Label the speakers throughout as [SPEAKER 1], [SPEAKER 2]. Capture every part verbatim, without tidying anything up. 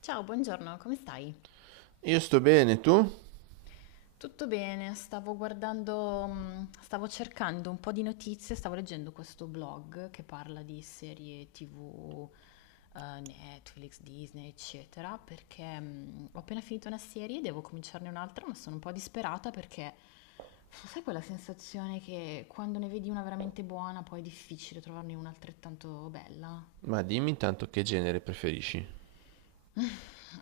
[SPEAKER 1] Ciao, buongiorno, come stai?
[SPEAKER 2] Io sto bene, tu?
[SPEAKER 1] Tutto bene, stavo guardando, mm, stavo cercando un po' di notizie, stavo leggendo questo blog che parla di serie tivù, eh, Netflix, Disney, eccetera, perché mm, ho appena finito una serie, e devo cominciarne un'altra, ma sono un po' disperata perché sai quella sensazione che quando ne vedi una veramente buona, poi è difficile trovarne una altrettanto bella?
[SPEAKER 2] Ma dimmi intanto che genere preferisci.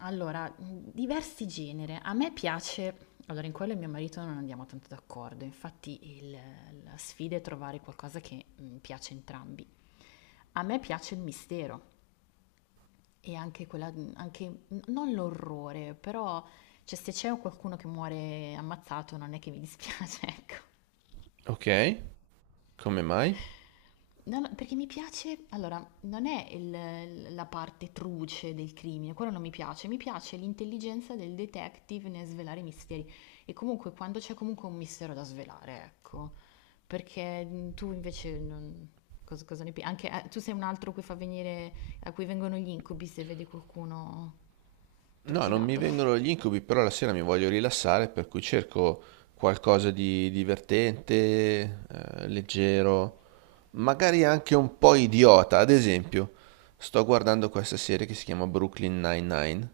[SPEAKER 1] Allora, mhmm, diversi genere. A me piace allora in quello mio marito non andiamo tanto d'accordo, infatti il la sfida è trovare qualcosa che, mhmm, piace a entrambi. A me piace il mistero e anche quella mhmm, anche n non l'orrore, però cioè se c'è qualcuno che muore ammazzato non è che mi dispiace, ecco.
[SPEAKER 2] Ok, come mai?
[SPEAKER 1] No, no, perché mi piace, allora, non è il- la parte truce del crimine, quello non mi piace, mi piace l'intelligenza del detective nel svelare i misteri e comunque quando c'è comunque un mistero da svelare, ecco, perché mh, tu invece non, cosa, cosa ne pensi? Anche eh, tu sei un altro a cui fa venire, a cui vengono gli incubi se vedi qualcuno
[SPEAKER 2] No, non mi
[SPEAKER 1] trucidato.
[SPEAKER 2] vengono gli incubi, però la sera mi voglio rilassare, per cui cerco qualcosa di divertente, eh, leggero, magari anche un po' idiota. Ad esempio, sto guardando questa serie che si chiama Brooklyn Nine-Nine,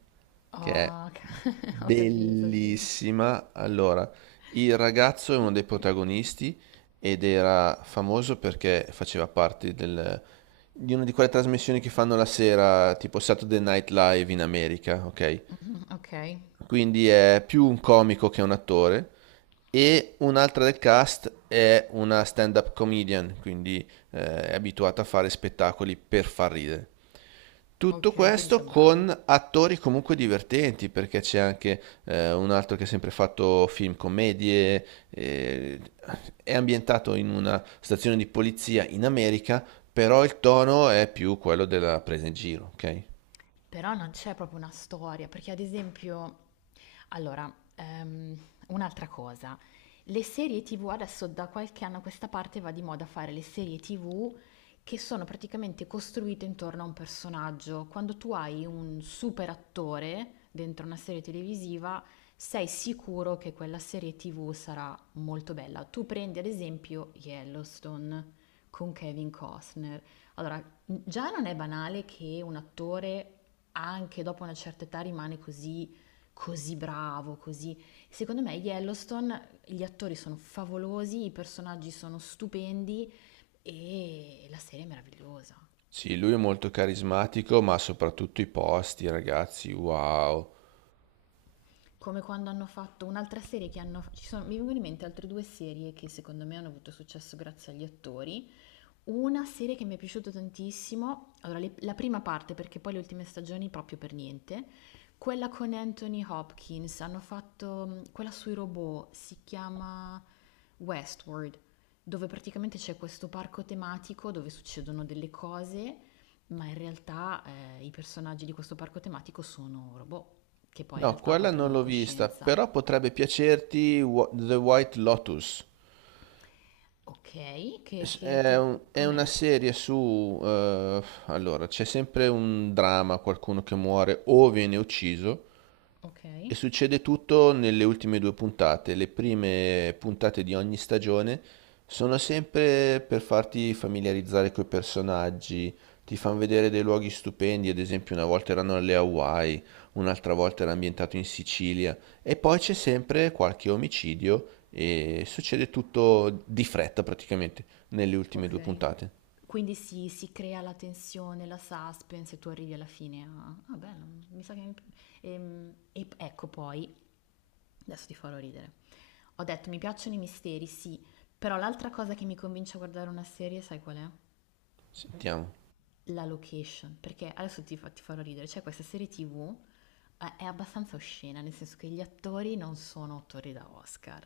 [SPEAKER 2] che è
[SPEAKER 1] Oh, ho capito, sì.
[SPEAKER 2] bellissima. Allora, il ragazzo è uno dei protagonisti ed era famoso perché faceva parte del- di una di quelle trasmissioni che fanno la sera, tipo Saturday Night Live in America, ok?
[SPEAKER 1] Mhm, ok,
[SPEAKER 2] Quindi è più un comico che un attore. E un'altra del cast è una stand-up comedian, quindi eh, è abituata a fare spettacoli per far ridere. Tutto
[SPEAKER 1] ok, quindi
[SPEAKER 2] questo
[SPEAKER 1] sono bravi.
[SPEAKER 2] con attori comunque divertenti, perché c'è anche eh, un altro che ha sempre fatto film commedie, eh, è ambientato in una stazione di polizia in America, però il tono è più quello della presa in giro, ok?
[SPEAKER 1] Però non c'è proprio una storia, perché ad esempio, allora, ehm, un'altra cosa, le serie tivù adesso da qualche anno a questa parte va di moda fare le serie tivù che sono praticamente costruite intorno a un personaggio. Quando tu hai un super attore dentro una serie televisiva, sei sicuro che quella serie tivù sarà molto bella. Tu prendi ad esempio Yellowstone con Kevin Costner. Allora, già non è banale che un attore anche dopo una certa età rimane così, così bravo, così... Secondo me Yellowstone, gli attori sono favolosi, i personaggi sono stupendi e la serie è meravigliosa.
[SPEAKER 2] Sì, lui è molto carismatico, ma soprattutto i posti, ragazzi, wow.
[SPEAKER 1] Come quando hanno fatto un'altra serie che hanno... Ci sono, mi vengono in mente altre due serie che secondo me hanno avuto successo grazie agli attori. Una serie che mi è piaciuta tantissimo, allora le- la prima parte perché poi le ultime stagioni proprio per niente, quella con Anthony Hopkins, hanno fatto mh, quella sui robot, si chiama Westworld, dove praticamente c'è questo parco tematico dove succedono delle cose, ma in realtà eh, i personaggi di questo parco tematico sono robot, che poi in
[SPEAKER 2] No,
[SPEAKER 1] realtà
[SPEAKER 2] quella
[SPEAKER 1] poi
[SPEAKER 2] non
[SPEAKER 1] prendono
[SPEAKER 2] l'ho vista,
[SPEAKER 1] coscienza.
[SPEAKER 2] però potrebbe piacerti Wh- The White Lotus.
[SPEAKER 1] Ok, che,
[SPEAKER 2] S-
[SPEAKER 1] che a
[SPEAKER 2] È,
[SPEAKER 1] te-
[SPEAKER 2] un- è una
[SPEAKER 1] com'è?
[SPEAKER 2] serie su... eh, allora, c'è sempre un dramma, qualcuno che muore o viene ucciso.
[SPEAKER 1] Ok.
[SPEAKER 2] E succede tutto nelle ultime due puntate. Le prime puntate di ogni stagione sono sempre per farti familiarizzare coi personaggi, ti fanno vedere dei luoghi stupendi, ad esempio una volta erano alle Hawaii, un'altra volta era ambientato in Sicilia, e poi c'è sempre qualche omicidio e succede tutto di fretta praticamente nelle ultime due
[SPEAKER 1] Ok.
[SPEAKER 2] puntate.
[SPEAKER 1] Quindi si, si crea la tensione, la suspense e tu arrivi alla fine a... Ah, bello, mi sa che... mi- ehm, e ecco poi, adesso ti farò ridere. Ho detto mi piacciono i misteri, sì, però l'altra cosa che mi convince a guardare una serie, sai qual è?
[SPEAKER 2] Sentiamo.
[SPEAKER 1] La location, perché adesso ti, fa- ti farò ridere, c'è questa serie tivù, eh, è abbastanza oscena, nel senso che gli attori non sono attori da Oscar,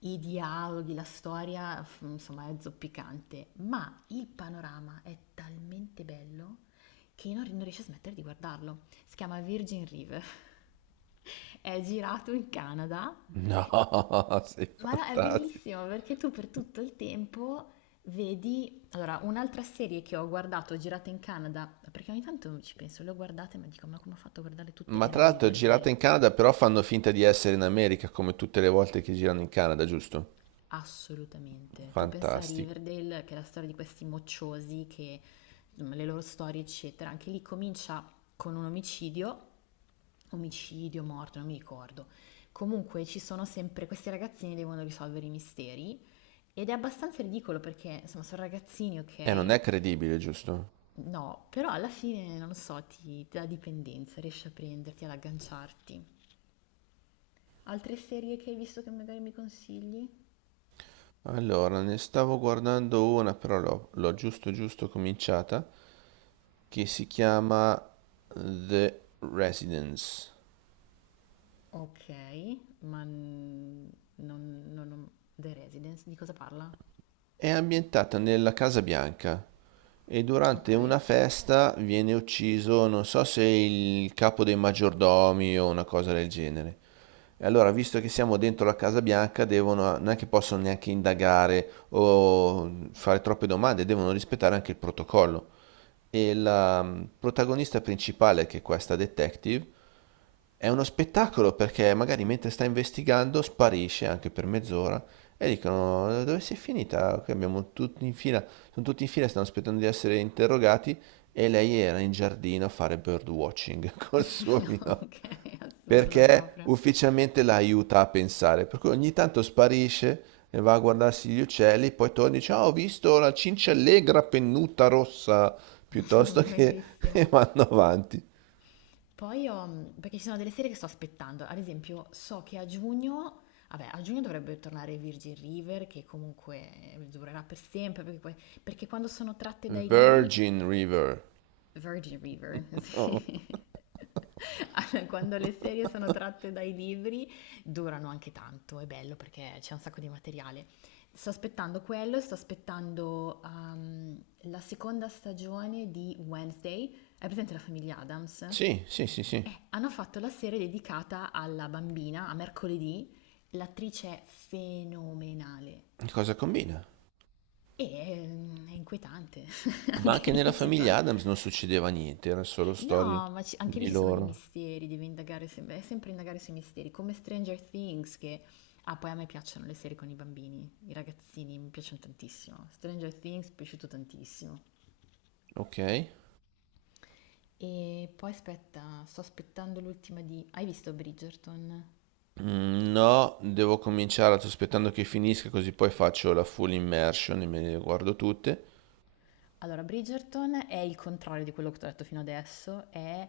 [SPEAKER 1] i dialoghi, la storia, f- insomma, è zoppicante, ma il panorama è talmente bello che io non, non riesco a smettere di guardarlo. Si chiama Virgin River, è girato in Canada
[SPEAKER 2] No, sei
[SPEAKER 1] ma no, è
[SPEAKER 2] fantastico.
[SPEAKER 1] bellissimo perché tu per tutto il tempo vedi... Allora, un'altra serie che ho guardato, girata in Canada, perché ogni tanto ci penso, le ho guardate, ma dico, ma come ho fatto a guardare tutte?
[SPEAKER 2] Ma
[SPEAKER 1] Era
[SPEAKER 2] tra l'altro è girata
[SPEAKER 1] Riverdale,
[SPEAKER 2] in Canada, però fanno finta di essere in America come tutte le volte che girano in Canada, giusto?
[SPEAKER 1] assolutamente. Tu pensa a
[SPEAKER 2] Fantastico.
[SPEAKER 1] Riverdale, che è la storia di questi mocciosi, che, insomma, le loro storie, eccetera. Anche lì comincia con un omicidio, omicidio, morto, non mi ricordo. Comunque ci sono sempre questi ragazzini che devono risolvere i misteri. Ed è abbastanza ridicolo perché, insomma, sono ragazzini,
[SPEAKER 2] E eh, non
[SPEAKER 1] ok?
[SPEAKER 2] è credibile, giusto?
[SPEAKER 1] No, però alla fine, non lo so, ti, ti dà dipendenza, riesci a prenderti, ad agganciarti. Altre serie che hai visto che magari mi consigli?
[SPEAKER 2] Allora, ne stavo guardando una, però l'ho l'ho giusto giusto cominciata, che si chiama The Residence.
[SPEAKER 1] Ok, ma n- non, non, non- The Residence, di cosa parla?
[SPEAKER 2] È ambientata nella Casa Bianca e
[SPEAKER 1] Ok,
[SPEAKER 2] durante una festa viene ucciso, non so se il capo dei maggiordomi o una cosa del genere. E allora, visto che siamo dentro la Casa Bianca, devono, non è che possono neanche indagare o fare troppe domande, devono rispettare anche il protocollo. E la mm, protagonista principale, che è questa detective, è uno spettacolo perché magari mentre sta investigando sparisce anche per mezz'ora e dicono dove sei finita? Qui abbiamo tutti in fila, sono tutti in fila, stanno aspettando di essere interrogati e lei era in giardino a fare birdwatching col suo mino
[SPEAKER 1] ok, assurdo
[SPEAKER 2] perché
[SPEAKER 1] proprio,
[SPEAKER 2] ufficialmente la aiuta a pensare, per cui ogni tanto sparisce e va a guardarsi gli uccelli, poi torna e dice "Ah, ho visto la cinciallegra pennuta rossa piuttosto che" e
[SPEAKER 1] bellissimo.
[SPEAKER 2] vanno avanti.
[SPEAKER 1] Poi ho, mm, perché ci sono delle serie che sto aspettando, ad esempio so che a giugno, vabbè a giugno dovrebbe tornare Virgin River che comunque durerà per sempre, perché, poi- perché quando sono tratte dai libri,
[SPEAKER 2] Virgin River.
[SPEAKER 1] Virgin River,
[SPEAKER 2] Oh. Oh.
[SPEAKER 1] sì. Allora, quando le serie sono tratte dai libri durano anche tanto, è bello perché c'è un sacco di materiale. Sto aspettando quello, sto aspettando ehm, la seconda stagione di Wednesday. Hai presente la famiglia Adams?
[SPEAKER 2] Sì,
[SPEAKER 1] Eh,
[SPEAKER 2] sì, sì, sì.
[SPEAKER 1] hanno fatto la serie dedicata alla bambina, a mercoledì, l'attrice è fenomenale.
[SPEAKER 2] Cosa combina?
[SPEAKER 1] E ehm, è inquietante,
[SPEAKER 2] Ma
[SPEAKER 1] anche
[SPEAKER 2] anche nella
[SPEAKER 1] lì ci
[SPEAKER 2] famiglia
[SPEAKER 1] sono...
[SPEAKER 2] Adams non succedeva niente, erano solo storie
[SPEAKER 1] No, ma ci- anche lì
[SPEAKER 2] di
[SPEAKER 1] ci sono dei
[SPEAKER 2] loro.
[SPEAKER 1] misteri, devi indagare, sem- è sempre indagare sui misteri, come Stranger Things che... Ah, poi a me piacciono le serie con i bambini, i ragazzini, mi piacciono tantissimo. Stranger Things mi è piaciuto tantissimo.
[SPEAKER 2] Ok.
[SPEAKER 1] E poi aspetta, sto aspettando l'ultima di... Hai visto Bridgerton?
[SPEAKER 2] Mm, no, devo cominciare aspettando che finisca così poi faccio la full immersion e me le guardo tutte.
[SPEAKER 1] Allora, Bridgerton è il contrario di quello che ti ho detto fino adesso, è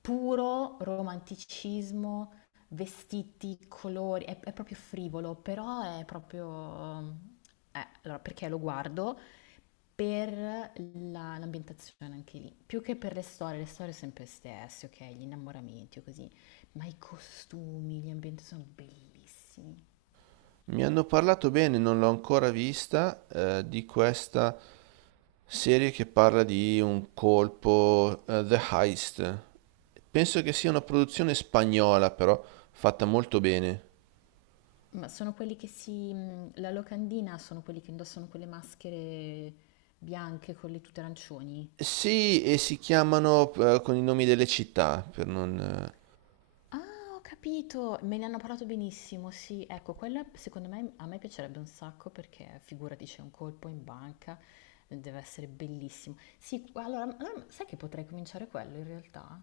[SPEAKER 1] puro romanticismo, vestiti, colori, è, è proprio frivolo, però è proprio... eh, allora, perché lo guardo? Per la- l'ambientazione anche lì, più che per le storie, le storie sempre stesse, ok? Gli innamoramenti o così, ma i costumi, gli ambienti sono bellissimi.
[SPEAKER 2] Mi hanno parlato bene, non l'ho ancora vista, eh, di questa serie che parla di un colpo, eh, The Heist. Penso che sia una produzione spagnola, però fatta molto bene.
[SPEAKER 1] Ma sono quelli che si... mh, La locandina sono quelli che indossano quelle maschere bianche con le tute arancioni.
[SPEAKER 2] Sì, e si chiamano eh, con i nomi delle città, per non... eh,
[SPEAKER 1] Ah, ho capito! Me ne hanno parlato benissimo, sì. Ecco, quella secondo me a me piacerebbe un sacco perché figurati c'è un colpo in banca, deve essere bellissimo. Sì, allora, allora, sai che potrei cominciare quello in realtà?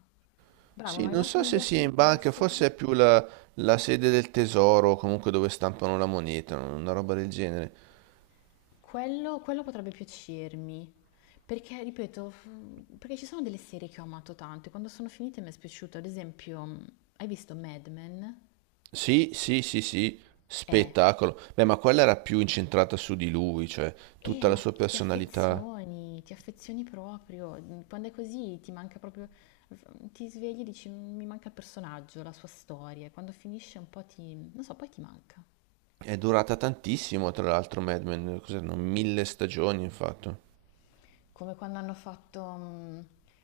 [SPEAKER 1] Bravo, mi
[SPEAKER 2] Sì,
[SPEAKER 1] hai
[SPEAKER 2] non
[SPEAKER 1] dato
[SPEAKER 2] so se
[SPEAKER 1] un'idea
[SPEAKER 2] sia in banca,
[SPEAKER 1] fantastica.
[SPEAKER 2] forse è più la, la sede del tesoro, o comunque dove stampano la moneta, una roba del genere.
[SPEAKER 1] Quello, quello potrebbe piacermi, perché, ripeto, f- perché ci sono delle serie che ho amato tanto e quando sono finite mi è spiaciuto. Ad esempio, mh, hai visto Mad Men?
[SPEAKER 2] Sì, sì, sì, sì,
[SPEAKER 1] Eh,
[SPEAKER 2] spettacolo. Beh, ma quella era più incentrata su di lui, cioè
[SPEAKER 1] eh,
[SPEAKER 2] tutta la
[SPEAKER 1] ma
[SPEAKER 2] sua
[SPEAKER 1] ti
[SPEAKER 2] personalità.
[SPEAKER 1] affezioni, ti affezioni proprio. Mm, Quando è così ti manca proprio, ti svegli e dici "Mm, mi manca il personaggio, la sua storia. E quando finisce un po' ti, non so, poi ti manca.
[SPEAKER 2] È durata tantissimo, tra l'altro, Mad Men, cos'erano? Mille stagioni, infatti.
[SPEAKER 1] Come quando hanno fatto... mm,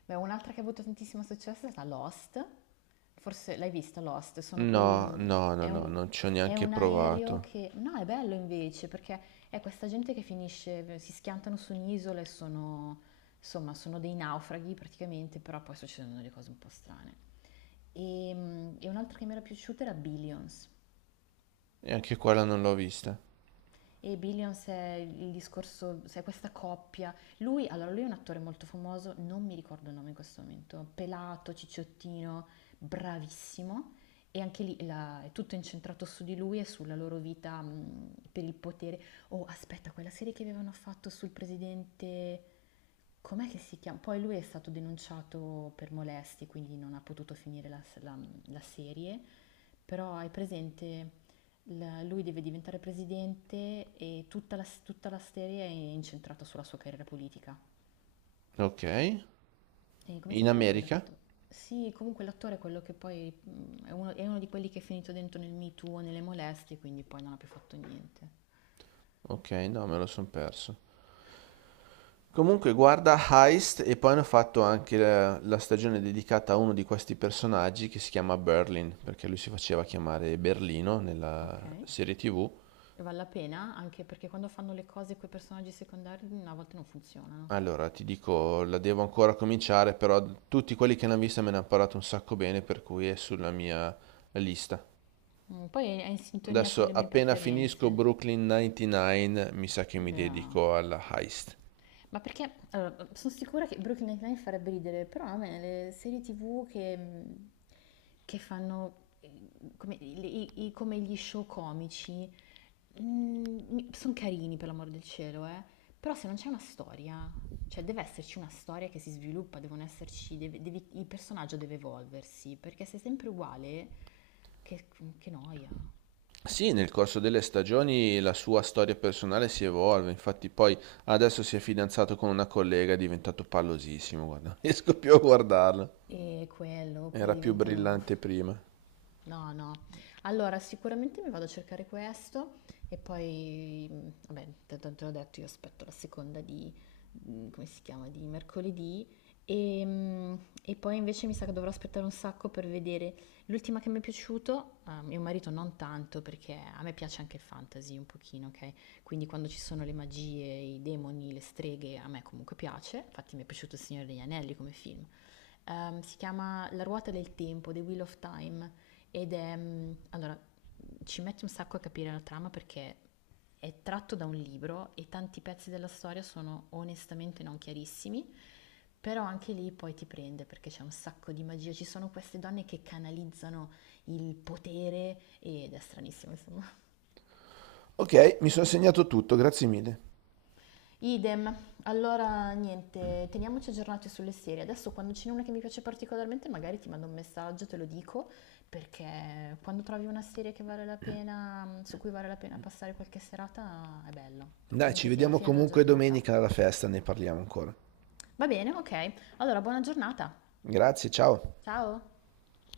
[SPEAKER 1] beh, un'altra che ha avuto tantissimo successo è stata Lost, forse l'hai vista Lost, sono quei...
[SPEAKER 2] No,
[SPEAKER 1] mm,
[SPEAKER 2] no, no,
[SPEAKER 1] È
[SPEAKER 2] no,
[SPEAKER 1] un,
[SPEAKER 2] non ci ho
[SPEAKER 1] è
[SPEAKER 2] neanche
[SPEAKER 1] un aereo
[SPEAKER 2] provato.
[SPEAKER 1] che... No, è bello invece, perché è questa gente che finisce, si schiantano su un'isola e sono... Insomma, sono dei naufraghi praticamente, però poi succedono delle cose un po' strane. E, mm, e un'altra che mi era piaciuta era Billions.
[SPEAKER 2] E anche quella non l'ho vista.
[SPEAKER 1] E Billions è il discorso, sai, questa coppia. Lui, allora, lui è un attore molto famoso, non mi ricordo il nome in questo momento, pelato, cicciottino, bravissimo. E anche lì la- è tutto incentrato su di lui e sulla loro vita mh, per il potere. Oh, aspetta, quella serie che avevano fatto sul presidente, com'è che si chiama? Poi lui è stato denunciato per molestie, quindi non ha potuto finire la, la- la serie, però hai presente, la- lui deve diventare presidente e tutta la, tutta la serie è incentrata sulla sua carriera politica.
[SPEAKER 2] Ok.
[SPEAKER 1] E come
[SPEAKER 2] In
[SPEAKER 1] si chiama
[SPEAKER 2] America?
[SPEAKER 1] quell'attore? Sì, comunque l'attore è quello che poi mm, è uno, è uno di quelli che è finito dentro nel Me Too, o nelle molestie, quindi poi non ha più fatto niente.
[SPEAKER 2] Ok, no, me lo son perso. Comunque guarda Heist e poi hanno fatto anche la, la stagione dedicata a uno di questi personaggi che si chiama Berlin, perché lui si faceva chiamare Berlino
[SPEAKER 1] Ok?
[SPEAKER 2] nella serie T V.
[SPEAKER 1] E vale la pena anche perché quando fanno le cose con i personaggi secondari mm, a volte non funzionano.
[SPEAKER 2] Allora, ti dico, la devo ancora cominciare, però tutti quelli che l'hanno vista me ne hanno parlato un sacco bene, per cui è sulla mia lista.
[SPEAKER 1] Mm, Poi è in sintonia con
[SPEAKER 2] Adesso
[SPEAKER 1] le mie
[SPEAKER 2] appena finisco
[SPEAKER 1] preferenze.
[SPEAKER 2] Brooklyn novantanove, mi sa che mi
[SPEAKER 1] Yeah.
[SPEAKER 2] dedico alla Heist.
[SPEAKER 1] Ma perché allora, sono sicura che Brooklyn Nine-Nine farebbe ridere, però a me le serie tivù che, mm, che fanno eh, come, i- i- i- come gli show comici. Mm, sono carini per l'amor del cielo, eh. Però se non c'è una storia, cioè deve esserci una storia che si sviluppa, devono esserci, deve- devi- il personaggio deve evolversi, perché se è sempre uguale, che, che noia.
[SPEAKER 2] Sì, nel corso delle stagioni la sua storia personale si evolve, infatti poi adesso si è fidanzato con una collega, è diventato pallosissimo, guarda, non riesco più a guardarlo.
[SPEAKER 1] E quello, poi
[SPEAKER 2] Era più
[SPEAKER 1] diventano.
[SPEAKER 2] brillante prima.
[SPEAKER 1] No, no. Allora, sicuramente mi vado a cercare questo e poi, mh, vabbè, te, te te l'ho detto, io aspetto la seconda di, mh, come si chiama, di mercoledì e, mh, e poi invece mi sa che dovrò aspettare un sacco per vedere l'ultima che mi è piaciuto, a mio marito non tanto perché a me piace anche il fantasy un pochino, ok? Quindi quando ci sono le magie, i demoni, le streghe, a me comunque piace, infatti mi è piaciuto Il Signore degli Anelli come film. Ehm, si chiama La ruota del tempo, The Wheel of Time, ed è... mm, Allora, ci mette un sacco a capire la trama perché è tratto da un libro e tanti pezzi della storia sono onestamente non chiarissimi, però anche lì poi ti prende perché c'è un sacco di magia. Ci sono queste donne che canalizzano il potere ed è stranissimo, insomma.
[SPEAKER 2] Ok, mi sono segnato tutto, grazie mille.
[SPEAKER 1] Idem, allora niente, teniamoci aggiornati sulle serie. Adesso quando ce n'è una che mi piace particolarmente, magari ti mando un messaggio, te lo dico, perché quando trovi una serie che vale la pena, su cui vale la pena passare qualche serata, è bello. Cioè,
[SPEAKER 2] Dai, ci
[SPEAKER 1] comunque ti alla
[SPEAKER 2] vediamo
[SPEAKER 1] fine della
[SPEAKER 2] comunque
[SPEAKER 1] giornata.
[SPEAKER 2] domenica alla festa, ne parliamo ancora.
[SPEAKER 1] Va bene, ok. Allora, buona giornata.
[SPEAKER 2] Grazie, ciao.
[SPEAKER 1] Ciao.